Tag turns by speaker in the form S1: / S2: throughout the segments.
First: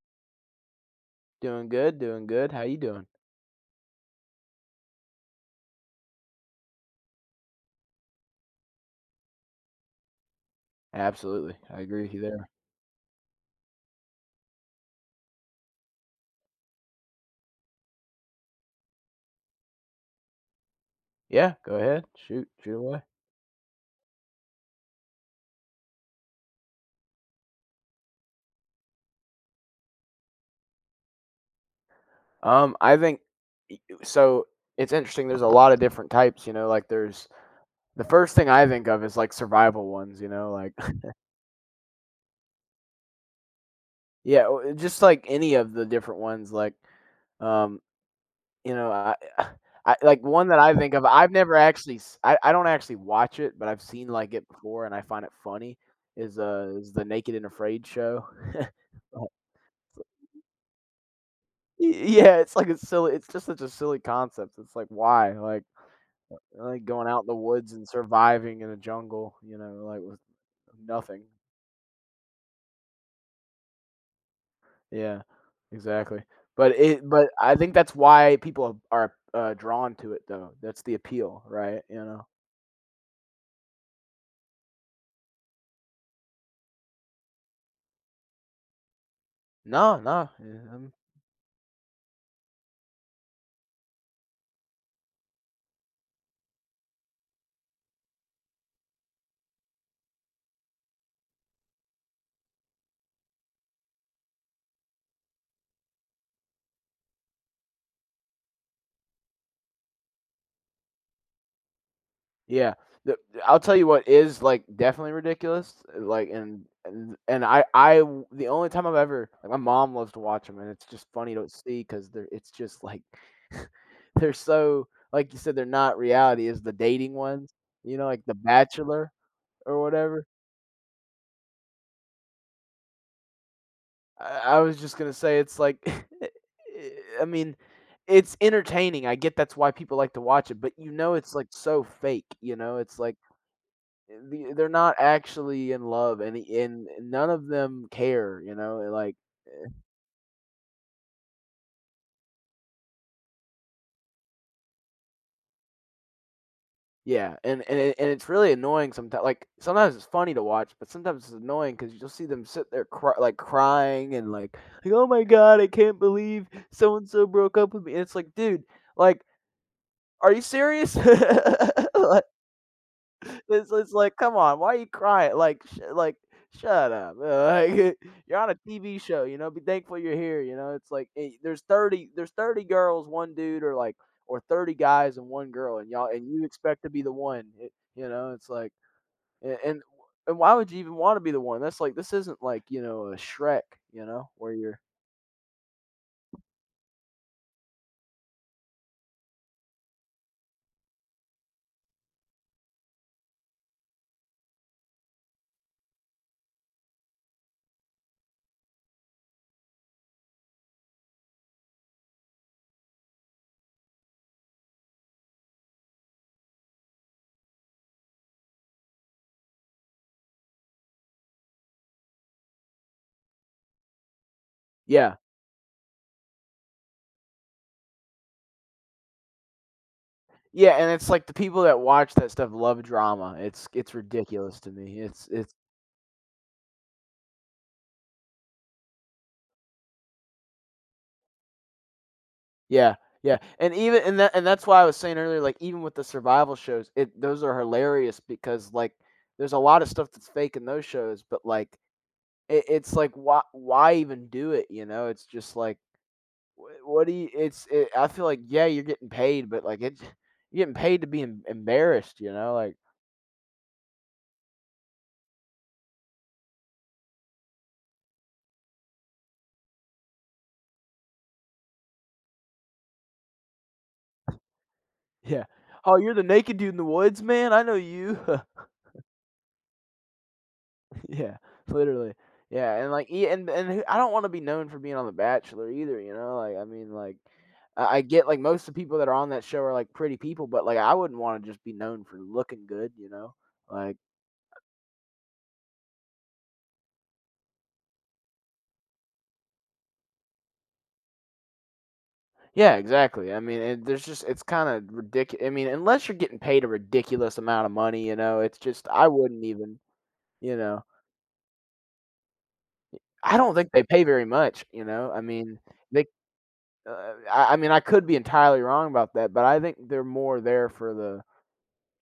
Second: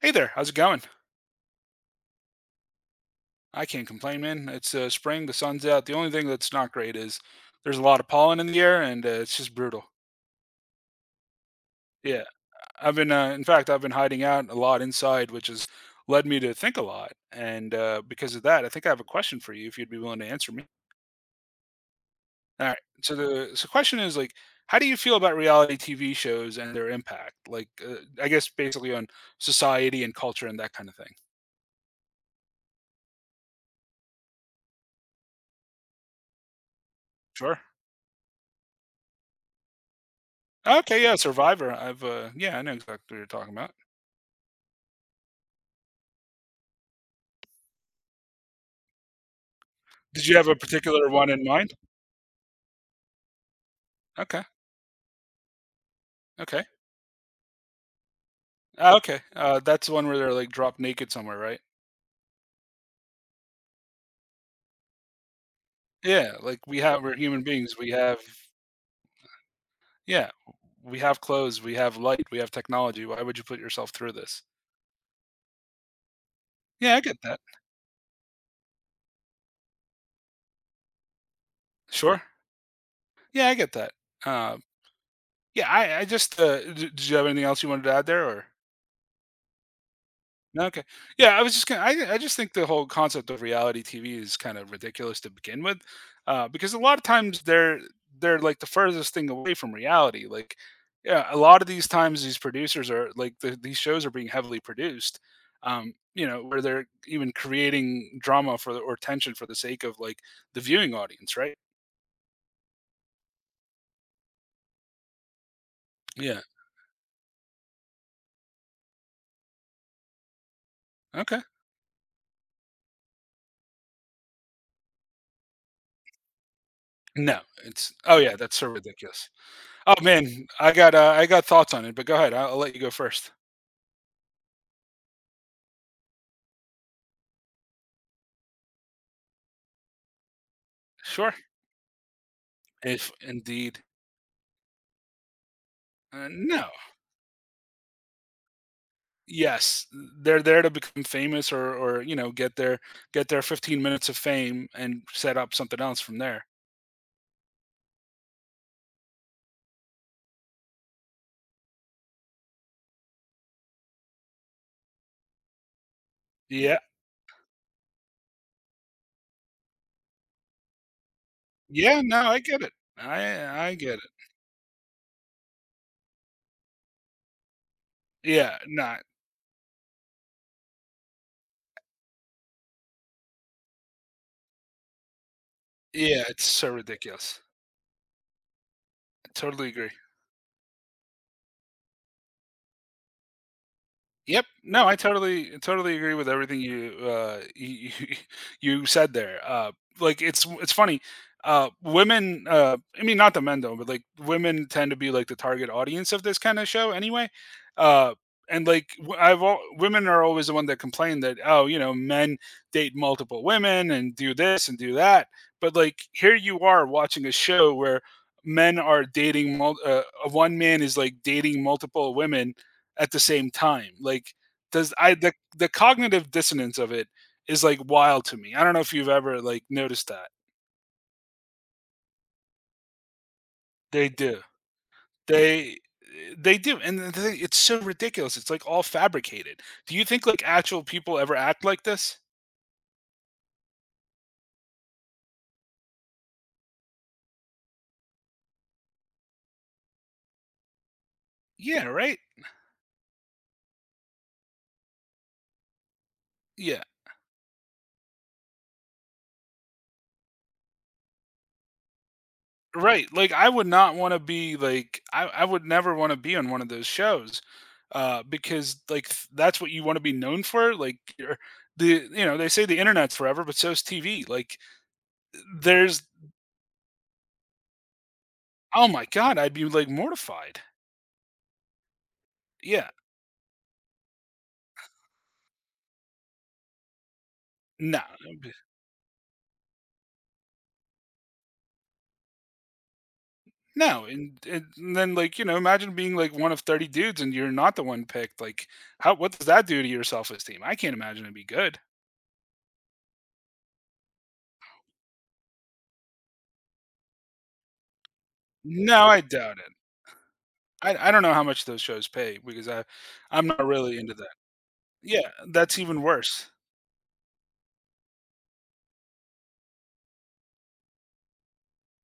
S1: Hey there, how's it going?
S2: Doing good, doing good. How you doing?
S1: I can't complain, man. It's spring, the sun's out. The only thing that's not great is there's a lot of pollen in the air, and it's just brutal.
S2: Absolutely, I agree with you
S1: Yeah,
S2: there.
S1: I've been, in fact, I've been hiding out a lot inside, which has led me to think a lot. And Because of that, I think I have a question for you if you'd be willing to answer me.
S2: Yeah, go ahead, shoot,
S1: All
S2: shoot
S1: right.
S2: away.
S1: So the question is like, how do you feel about reality TV shows and their impact? I guess basically on society and culture and that kind of thing.
S2: I think y- so. It's interesting. There's a lot of different types, you know. Like, there's
S1: Sure.
S2: the first thing I think of is like survival ones, you know. Like,
S1: Okay. Yeah. Survivor. Yeah, I know exactly what you're talking about.
S2: yeah, just like any of the different ones. Um, you know, I, I like
S1: Did you have
S2: one
S1: a
S2: that I think of.
S1: particular one
S2: I've
S1: in
S2: never
S1: mind?
S2: actually, I don't actually watch it, but I've seen like
S1: Okay,
S2: it before, and I find it funny. Is
S1: okay.
S2: uh, is the Naked and Afraid show?
S1: Ah, okay, that's the one where they're, like, dropped naked somewhere, right?
S2: Y Yeah, it's like a silly, it's just such a silly concept, it's like, why?
S1: Yeah, like,
S2: Like going
S1: we're
S2: out in the
S1: human
S2: woods
S1: beings,
S2: and
S1: we have
S2: surviving in a jungle, you know, like, with
S1: yeah, we have
S2: nothing.
S1: clothes, we have light, we have technology, why would you put yourself through this?
S2: Yeah, exactly. But
S1: Yeah, I
S2: it
S1: get
S2: but
S1: that.
S2: I think that's why people are, drawn to it, though, that's the appeal, right, you
S1: Sure.
S2: know?
S1: Yeah, I get that. Um, yeah, I just, d did you have anything else you wanted to add there, or
S2: No, no, yeah.
S1: Okay. Yeah, I was just gonna. I just think the whole concept of reality TV is kind of ridiculous to begin with, because a lot of times they're like the furthest thing away from reality. Like, yeah, a lot of these times these producers are these shows are being heavily produced, you know, where they're even creating drama for the, or tension for the sake of like the viewing audience, right?
S2: Yeah, the I'll tell you what is, like, definitely ridiculous, like,
S1: Yeah.
S2: and I w the only time I've ever like, my mom loves to watch them, and it's just funny
S1: Okay.
S2: to see because 'cause they're it's just, like, they're so like you said, they're not reality, is the dating
S1: No,
S2: ones,
S1: it's
S2: you know,
S1: oh
S2: like The
S1: yeah, that's so
S2: Bachelor
S1: ridiculous.
S2: or
S1: Oh
S2: whatever.
S1: man, I got thoughts on it, but go ahead. I'll let you go first.
S2: I was just gonna say it's like, I mean, it's entertaining, I get that's why people like to watch it, but, you know, it's,
S1: Sure.
S2: like, so fake, you know, it's
S1: If
S2: like
S1: indeed,
S2: they're not actually in love and
S1: no.
S2: and none of them care, you know, and like
S1: Yes, they're there to become famous or you know get their 15 minutes of fame and set up something else from there.
S2: yeah, and it's really annoying sometimes. Like sometimes it's funny to watch, but sometimes it's annoying because you'll see them sit there like crying and like oh my god, I can't believe
S1: Yeah,
S2: so and so broke up with me. And it's like, dude, like, are you serious?
S1: yeah. No,
S2: like,
S1: I get it. I
S2: It's
S1: I
S2: it's
S1: get it.
S2: like, "Come on, why are you crying?" Like, "Sh like, shut up." Like, "You're on a
S1: Yeah,
S2: TV
S1: not.
S2: show, you know, be thankful you're here," you know? It's like, eh, there's 30 girls, 1 dude, or, like or 30 guys and 1 girl, and y'all
S1: Yeah,
S2: and you
S1: it's so
S2: expect to be the
S1: ridiculous.
S2: one, it you know? It's like
S1: I
S2: and
S1: totally
S2: and
S1: agree.
S2: and why would you even wanna be the one? That's like this isn't like, you know, a Shrek, you know,
S1: Yep.
S2: where you're
S1: No, I totally agree with everything you you said there. Like it's funny. Women I mean not the men though, but like women tend to be like the target audience of this kind of show anyway. Uh and like I've all, women are always the one that complain that oh, you know, men date multiple women and do this and do that. But like here you are watching a show where men are dating one man is like dating multiple women at the same time. Like does I
S2: yeah.
S1: the cognitive dissonance of it is like wild to me. I don't know if you've ever like noticed that.
S2: Yeah, and it's like the people that watch that stuff love drama. It's
S1: They do.
S2: ridiculous to me. It's
S1: They they do. And the thing, it's so ridiculous. It's like all fabricated. Do you think like actual people ever act like this?
S2: Yeah, yeah, and that's why I was saying earlier, like even with the survival shows, it those are hilarious because like there's a lot of stuff that's fake in those shows, but like
S1: Yeah, right?
S2: it's like why even do it? You know, it's just like
S1: Yeah.
S2: what do you? I feel like yeah, you're getting paid, but like it's you're getting paid to be embarrassed. You know, like
S1: Right. Like I would not want to be I would never want to be on one of those shows. Because like that's what you want to be known for. Like you're the you know, they say the internet's forever, but so's TV. Like
S2: yeah, oh
S1: there's
S2: you're the naked dude in the woods, man. I know you.
S1: Oh my god, I'd be, like, mortified.
S2: Yeah, literally. Yeah, and
S1: Yeah.
S2: like, e and who I don't wanna be known for being on The Bachelor either, you know? Like, I mean, like, I
S1: No,
S2: get, like,
S1: that'd be
S2: most of the people that are on that show are, like, pretty people, but, like, I wouldn't wanna just be known for looking good, you know? Like
S1: no, and then, like, you know, imagine being, like, one of 30 dudes and you're not the one picked, like, how what does that do to your self-esteem? I can't imagine it'd be good.
S2: yeah, exactly. I mean, and there's just it's kinda ridiculous. I mean, unless you're getting paid a ridiculous amount of money, you know, it's just
S1: No,
S2: I
S1: I
S2: wouldn't
S1: doubt it.
S2: even, you know?
S1: I don't know how much those shows pay because I
S2: I
S1: I'm
S2: don't
S1: not
S2: think they
S1: really
S2: pay
S1: into
S2: very
S1: that.
S2: much, you know? I
S1: Yeah,
S2: mean,
S1: that's even
S2: they
S1: worse.
S2: I mean, I could be entirely wrong about that, but I think they're more there for the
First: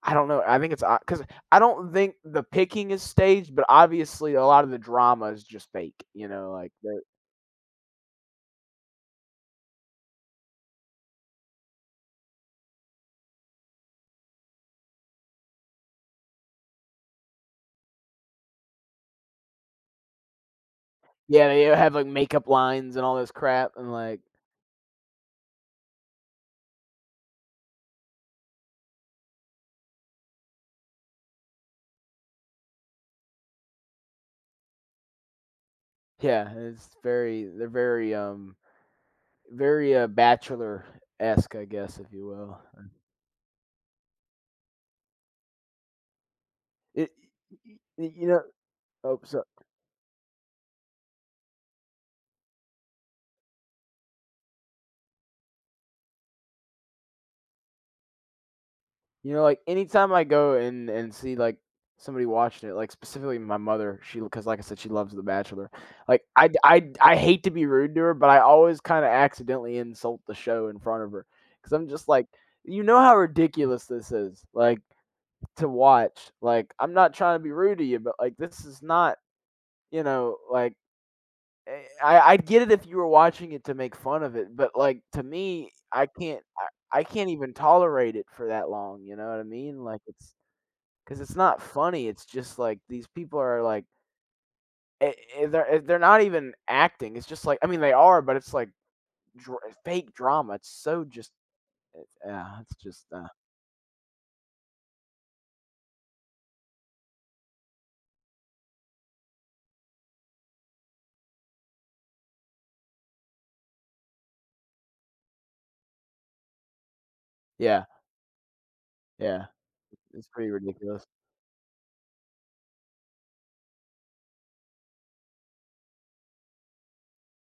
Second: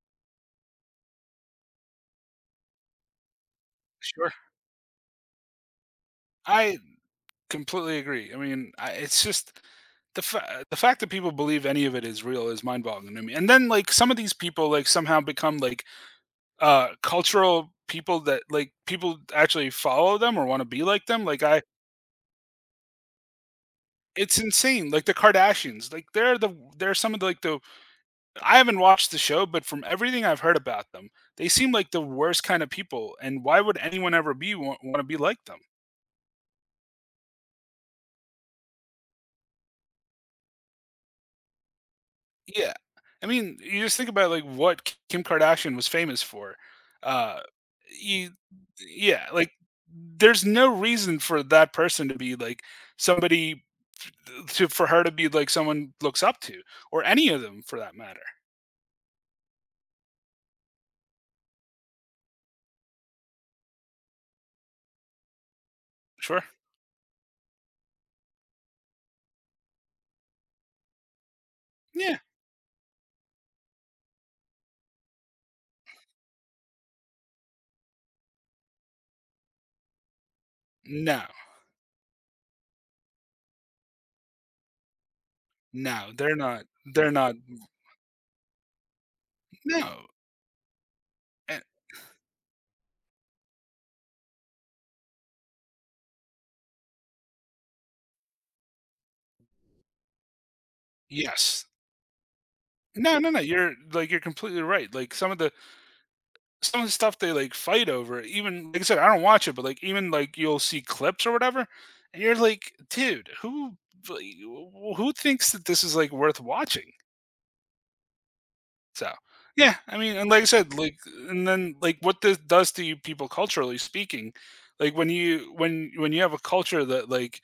S2: I don't know. I think it's because I don't think the picking is staged, but
S1: Sure.
S2: obviously a lot of the drama is just fake. You know, like
S1: I completely agree. I mean, I it's just the fact that people believe any of it is real is mind-boggling to me, and then, like, some of these people, like, somehow become, like, cultural people that, like, people actually follow them or wanna be like them, like,
S2: yeah, they
S1: I
S2: have like makeup lines and all this crap, and like
S1: it's insane, like, the Kardashians, like, they're some of the, like, the I haven't watched the show, but from everything I've heard about them, they seem like the worst kind of people, and why would anyone ever be wa wanna be like them?
S2: yeah, it's very they're very very bachelor esque, I guess, if you will.
S1: Yeah. I mean, you just think about like what Kim Kardashian was famous for.
S2: It,
S1: Uh
S2: you
S1: you
S2: know, oh,
S1: yeah,
S2: so
S1: like there's no reason for that person to be like somebody to for her to be like someone looks up to or any of them for that matter.
S2: you know, like, anytime I go and see, like, somebody watching it, like, specifically my mother, she because like I said, she loves The Bachelor. Like,
S1: Sure.
S2: I hate to be rude to her, but I always kinda accidentally insult the show in front of her because 'cause I'm just
S1: Yeah.
S2: like, "You know how ridiculous this is, like, to watch. Like, I'm not trying to be rude to you, but, like, this is not, you know, like,
S1: No.
S2: eh, I get it if you were watching it to make fun of it, but, like, to me, I
S1: No,
S2: can't I I
S1: they're
S2: can't
S1: not
S2: even tolerate it for that long, you know what I mean? Like,
S1: no.
S2: it's 'cause it's not
S1: eh,
S2: funny, it's just, like, these people are, like I they're not even acting, it's just, like I mean, they are, but it's, like, dra fake drama, it's so just
S1: yes.
S2: it's just,
S1: No, no, no. You're like you're completely right. Like some of the stuff they like fight over, even like I said, I don't watch it, but like even like you'll see clips or whatever, and you're like, dude, who like, who thinks that this is like worth watching?
S2: yeah,
S1: So
S2: yeah,
S1: yeah, I mean,
S2: it's
S1: and like I
S2: pretty
S1: said, like
S2: ridiculous.
S1: and then like what this does to you people culturally speaking, like when you have a culture that like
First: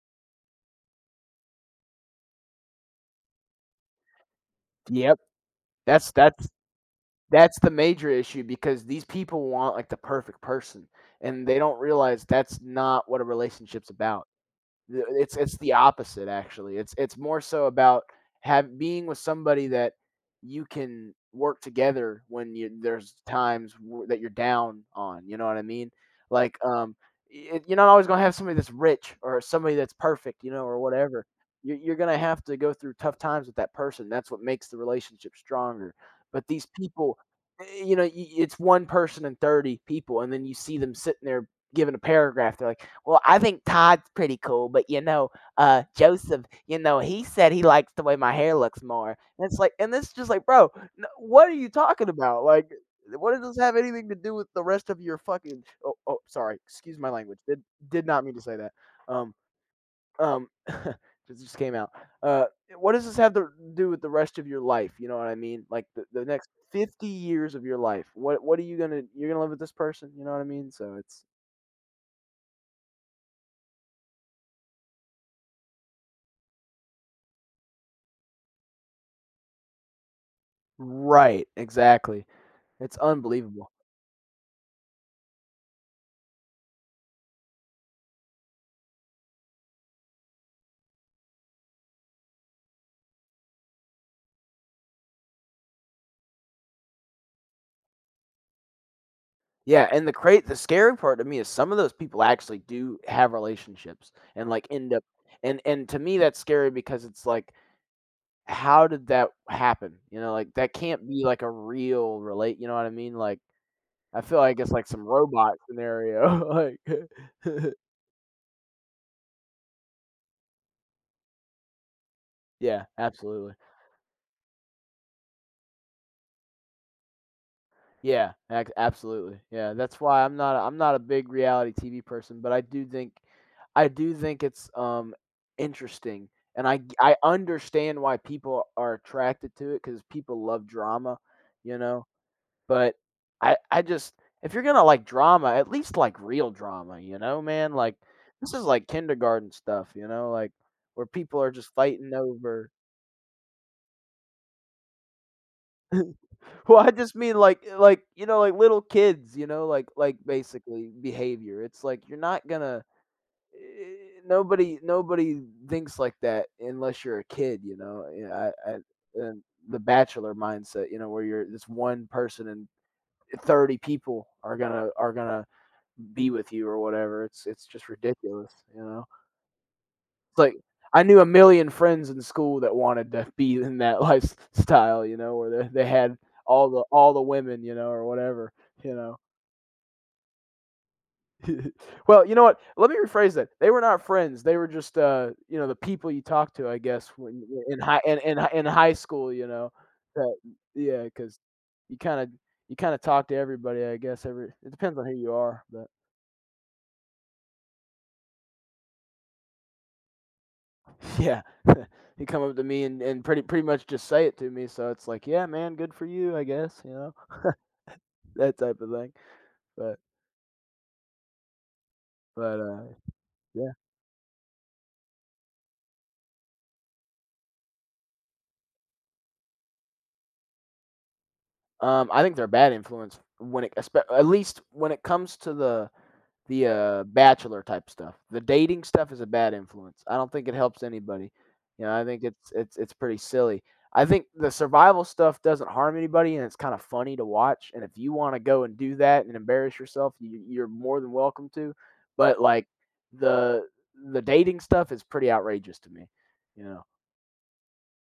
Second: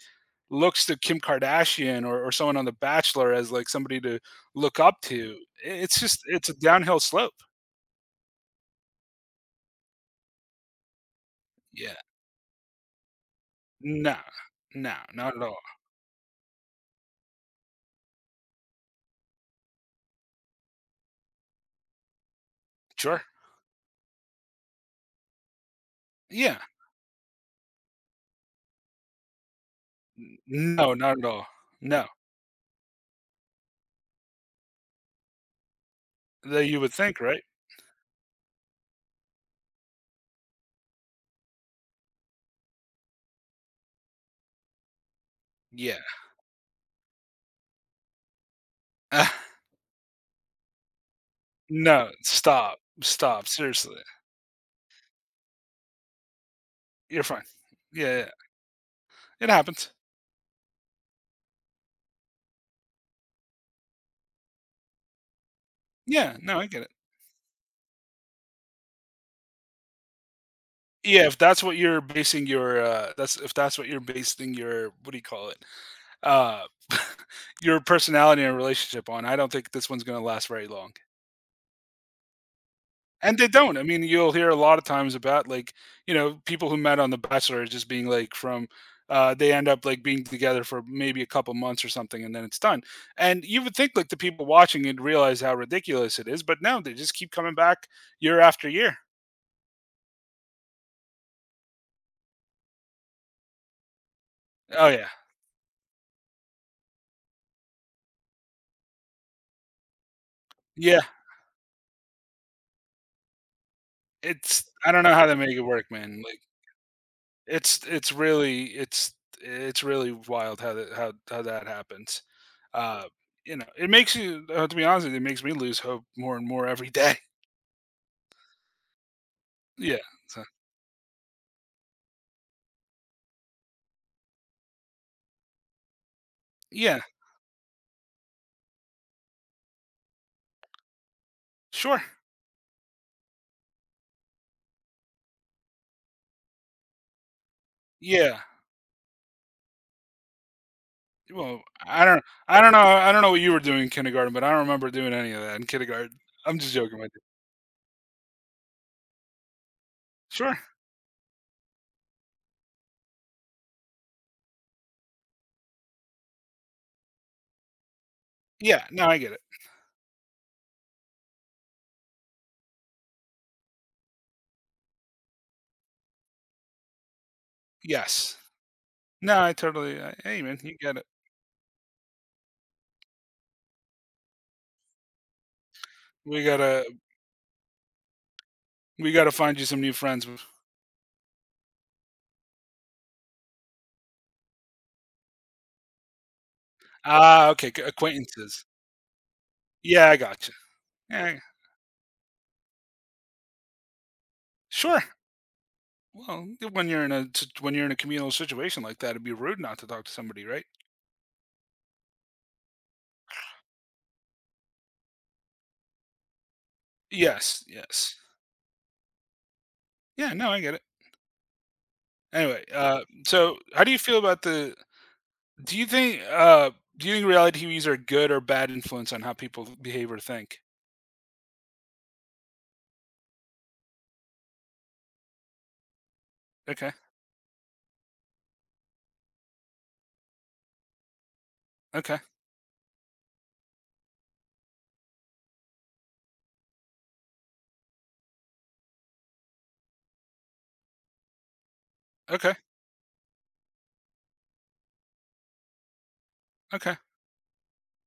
S1: looks to Kim Kardashian or someone on The Bachelor as like somebody to look up
S2: Yep,
S1: to, it's
S2: that's
S1: just
S2: that's
S1: it's a downhill slope.
S2: that's the major issue because these people want, like, the perfect person, and they don't
S1: Yeah.
S2: realize that's not what a relationship's
S1: No,
S2: about.
S1: no, not at
S2: It's
S1: all.
S2: the opposite actually. It's more so about have being with somebody that you can work together when you there's
S1: Sure.
S2: times that you're down on. You know what I mean? Like
S1: Yeah.
S2: you're not always gonna have somebody that's rich or somebody that's perfect, you know, or
S1: No, not at
S2: whatever.
S1: all.
S2: You're
S1: No.
S2: gonna have to go through tough times with that person. That's what makes the relationship stronger. But these
S1: That you would
S2: people,
S1: think, right?
S2: eh, you know, it's one person and 30 people, and then you see them sitting there given a paragraph, they're like, "Well, I think Todd's pretty cool, but you know,
S1: Yeah.
S2: Joseph, you know, he said he likes the way my hair looks more." And it's like, and it's just like, bro, what are you talking
S1: No,
S2: about? Like,
S1: stop.
S2: what does
S1: Stop,
S2: this have
S1: seriously.
S2: anything to do with the rest of your fucking? Oh, oh, sorry, excuse my
S1: You're
S2: language.
S1: fine.
S2: Did
S1: Yeah,
S2: not
S1: yeah.
S2: mean to say that. Um,
S1: It happens.
S2: um, this just came out. Uh, what does this have to do with the rest of your life? You know what I mean? Like the
S1: Yeah,
S2: next
S1: no, I get it.
S2: 50 years of your life. What are you gonna you're gonna live with this person? You know what I mean? So it's
S1: Yeah, if that's what you're basing your, that's if that's what you're basing your, what do you call it? Uh, your personality and relationship on, I don't think this one's gonna last very long.
S2: right, exactly. It's
S1: And they
S2: unbelievable.
S1: don't. I mean, you'll hear a lot of times about like, you know, people who met on The Bachelor just being like from they end up like being together for maybe a couple months or something and then it's done. And you would think like the people watching it realize how ridiculous it is, but no, they just keep coming back year after year.
S2: Yeah, and the scary part to me is some of those people actually do have relationships and, like,
S1: Oh
S2: end up
S1: yeah.
S2: and to me, that's scary because it's like, how did that happen? You know, like, that
S1: Yeah.
S2: can't be, like, a real relate you know what I mean? Like, I feel like
S1: It's
S2: it's like
S1: I don't
S2: some
S1: know how they
S2: robot
S1: make it work, man. Like
S2: scenario, like
S1: it's it's really it's it's really wild how that how that happens.
S2: yeah,
S1: Uh
S2: absolutely.
S1: you know, it makes you to be honest, with you, it makes me lose hope more and more every day.
S2: Yeah, ac absolutely. Yeah,
S1: Yeah,
S2: that's why I'm
S1: so
S2: not I'm not a big reality TV person, but I do think it's, interesting, and I g
S1: yeah,
S2: I understand why people are attracted to it because people love drama, you
S1: sure.
S2: know? But I just if you're gonna like drama, at least like real drama, you know, man? Like,
S1: Yeah,
S2: this is like kindergarten stuff, you know, like, where people are
S1: well,
S2: just fighting over
S1: I don't know what you were doing in kindergarten, but I don't remember doing any of that in kindergarten. I'm just
S2: Well, I
S1: joking with
S2: just
S1: you.
S2: mean like eh, like, you know, like little kids, you know, like
S1: Sure.
S2: basically behavior. It's like you're not gonna eh, nobody thinks like that unless you're a kid, you know. Yeah, I
S1: Yeah, no, I get it.
S2: and the bachelor mindset, you know, where you're this one person and 30 people are gonna be with you or whatever. It's just
S1: Yes.
S2: ridiculous, you know.
S1: No, I totally I
S2: It's
S1: hey,
S2: like
S1: man, you get
S2: I
S1: it.
S2: knew a million friends in school that wanted to be in that lifestyle, you know, where they had
S1: We gotta
S2: all the women, you know, or whatever, you
S1: we
S2: know.
S1: gotta find you some new friends.
S2: Well, you know what? Let me rephrase that. They were not friends. They were just, you know, the people you talk to, I guess, when
S1: Ah, okay,
S2: in
S1: g
S2: high in hi
S1: acquaintances.
S2: in high school, you know,
S1: Yeah, I
S2: that
S1: gotcha.
S2: yeah, because
S1: Yeah,
S2: you kinda you kinda talk to everybody, I guess, every it depends
S1: sure.
S2: on who you are, but
S1: Well, when you're in a t when you're in a communal situation like that, it'd be rude not to talk to somebody, right?
S2: yeah. He come up to me and pretty much just say it to me, so it's like, "Yeah, man, good for you, I guess," you know?
S1: Yes, yes.
S2: That type of thing. But
S1: Yeah, no, I get it.
S2: but,
S1: Anyway,
S2: uh,
S1: so
S2: yeah.
S1: how do you feel about the Do you think uh do you think reality TVs are good or bad influence on how people behave or think?
S2: I think they're a bad influence when it espe at least when it comes to the,
S1: Okay.
S2: bachelor type stuff. The dating stuff is a bad influence. I don't think it helps anybody. You know, I
S1: Okay.
S2: think it's it's pretty silly. I think the survival stuff doesn't harm anybody, and it's kinda funny to watch, and if you wanna go and do that and embarrass yourself, you're more than welcome to, but,
S1: Okay.
S2: like, the the dating stuff is pretty outrageous to me, you know?
S1: Okay.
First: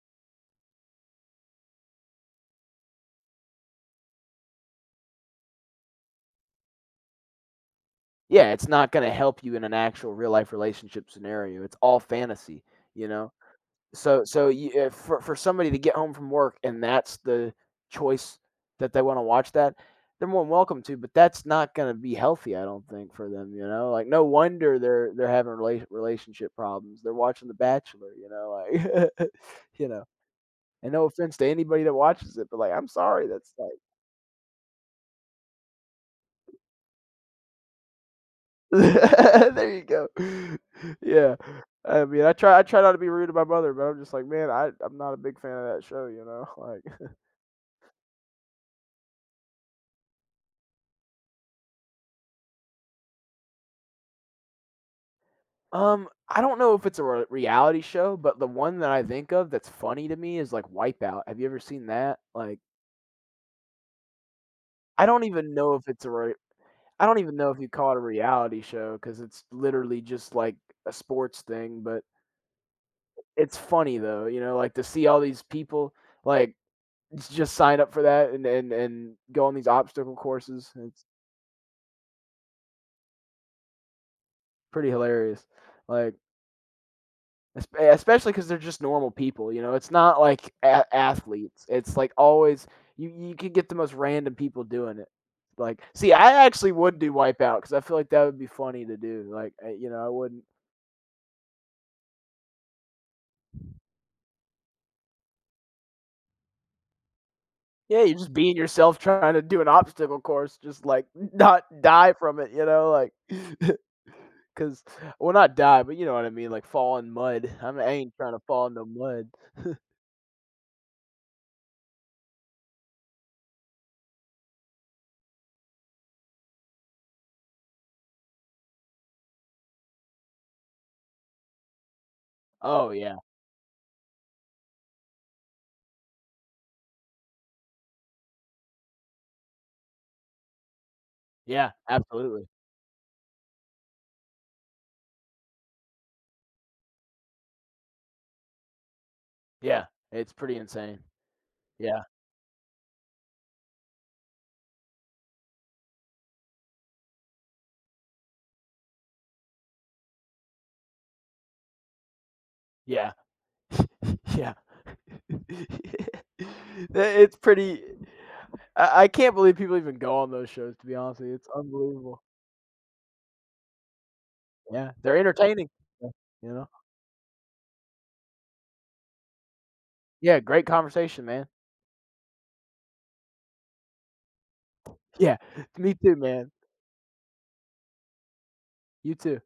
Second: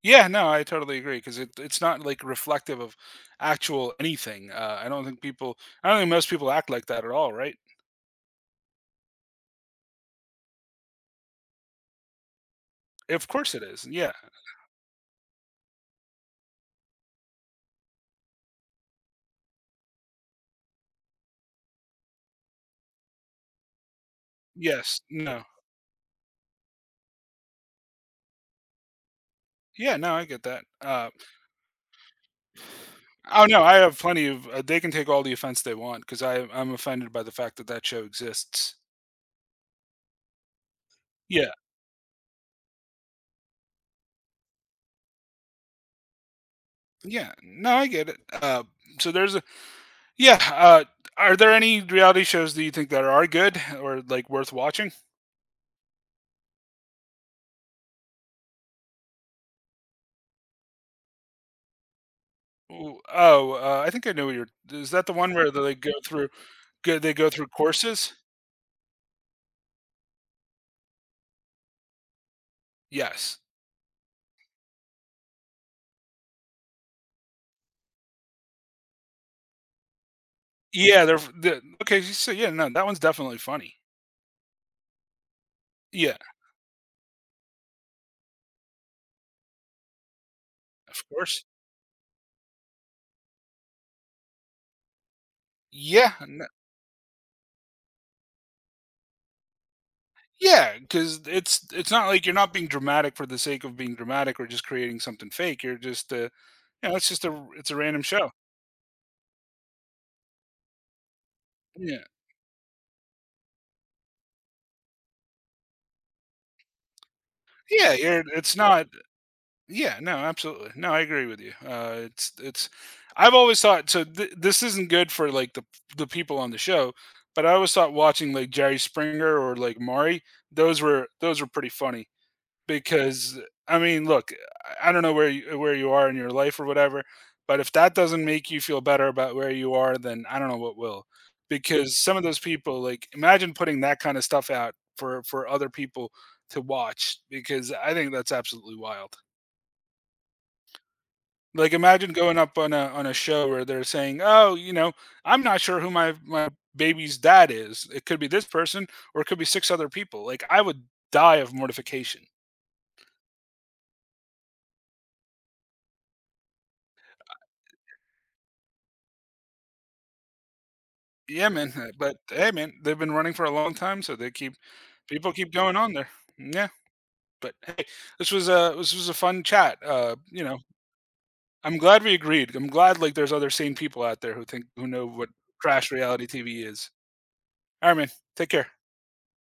S1: Yeah, no, I totally agree because it's not like reflective of actual anything. I don't think I don't think most people act like that at all, right?
S2: Yeah, it's not gonna help you in an actual real life relationship scenario. It's all fantasy, you
S1: Of
S2: know?
S1: course it is. Yeah.
S2: So you if for somebody to get home from work and that's the choice that they wanna watch that, they're more than welcome to, but that's not gonna be healthy, I don't think, for them, you know? Like, no wonder
S1: Yes.
S2: they're
S1: No.
S2: having relationship problems. They're watching The Bachelor, you know, like, you
S1: Yeah.
S2: know?
S1: No, I get that.
S2: And no offense to anybody that watches it, but, like, I'm sorry,
S1: Oh
S2: that's
S1: no,
S2: like
S1: I have plenty of. They can take all the offense they want because I'm offended by the fact that that show exists.
S2: there you go. Yeah.
S1: Yeah.
S2: I mean, I try not to be rude to my mother, but I'm just like, "Man, I'm not a big fan of that show," you know? Like
S1: Yeah. No, I get it. So there's a Yeah, are there any reality shows that you think that are good or, like, worth watching?
S2: um, I don't know if it's a re reality show, but the one that I think of that's funny to me is, like, Wipeout. Have you ever seen that? Like,
S1: Ooh, oh, I think I know what you're is
S2: I
S1: that the
S2: don't
S1: one where
S2: even know
S1: they
S2: if
S1: go
S2: it's a
S1: through
S2: re
S1: go
S2: I
S1: they
S2: don't
S1: go
S2: even
S1: through
S2: know if you call it a
S1: courses?
S2: reality show because it's literally just, like, a sports thing, but
S1: Yes.
S2: it's funny, though, you know, like, to see all these people, like it's just sign up for that and go on these obstacle courses. It's
S1: Yeah, they're f okay, so yeah, no, that one's definitely funny.
S2: pretty hilarious. Like
S1: Yeah,
S2: especially because 'cause they're just normal people, you know? It's not like
S1: of course.
S2: athletes. It's like always you could get the most random people doing it. Like, see,
S1: Yeah, n
S2: I actually would do wipeout because I feel like that would be funny to do. Like, I, you know, I wouldn't
S1: yeah, because it's not like you're not being dramatic for the sake of being dramatic or just creating something fake, you're just, you know, it's a random
S2: yeah, you're
S1: show.
S2: just being yourself trying to do an obstacle course, just, like, not
S1: Yeah.
S2: die from it, you know, like, cause well, not die, but you know what I mean, like, fall in mud. I
S1: Yeah,
S2: ain't
S1: you're
S2: trying to
S1: it's
S2: fall in the
S1: not
S2: mud.
S1: Yeah, no, absolutely. No, I agree with you. It's it's. I've always thought so. This isn't good for like the people on the show, but I always thought watching like Jerry Springer or like Maury, those were pretty funny
S2: Oh, yeah.
S1: because I mean, look, I don't know where you are in your life or whatever, but if that doesn't make you feel better about where you are, then I don't know what will.
S2: Yeah,
S1: Because some of those
S2: absolutely.
S1: people, like, imagine putting that kind of stuff out for other people to watch, because I think that's absolutely wild.
S2: Yeah, it's pretty insane.
S1: Like,
S2: Yeah,
S1: imagine going up on a show where they're saying, "Oh, you know, I'm not sure who my baby's dad is. It could be this person, or it could be six other people." Like, I would die of mortification.
S2: yeah, yeah. it's pretty I can't believe people even go on those shows, to be honest with you, it's
S1: Yeah, man. But
S2: unbelievable.
S1: hey, man, they've been running for a long time, so they keep
S2: Yeah, they're
S1: people keep
S2: entertaining.
S1: going on
S2: Yeah,
S1: there.
S2: you know?
S1: Yeah. But hey, this was a fun chat.
S2: Yeah,
S1: You know,
S2: great conversation, man.
S1: I'm glad we agreed. I'm glad like there's other sane people out there who think who know what
S2: Yeah,
S1: trash
S2: me too,
S1: reality
S2: man.
S1: TV is. All right, man. Take care.
S2: You too.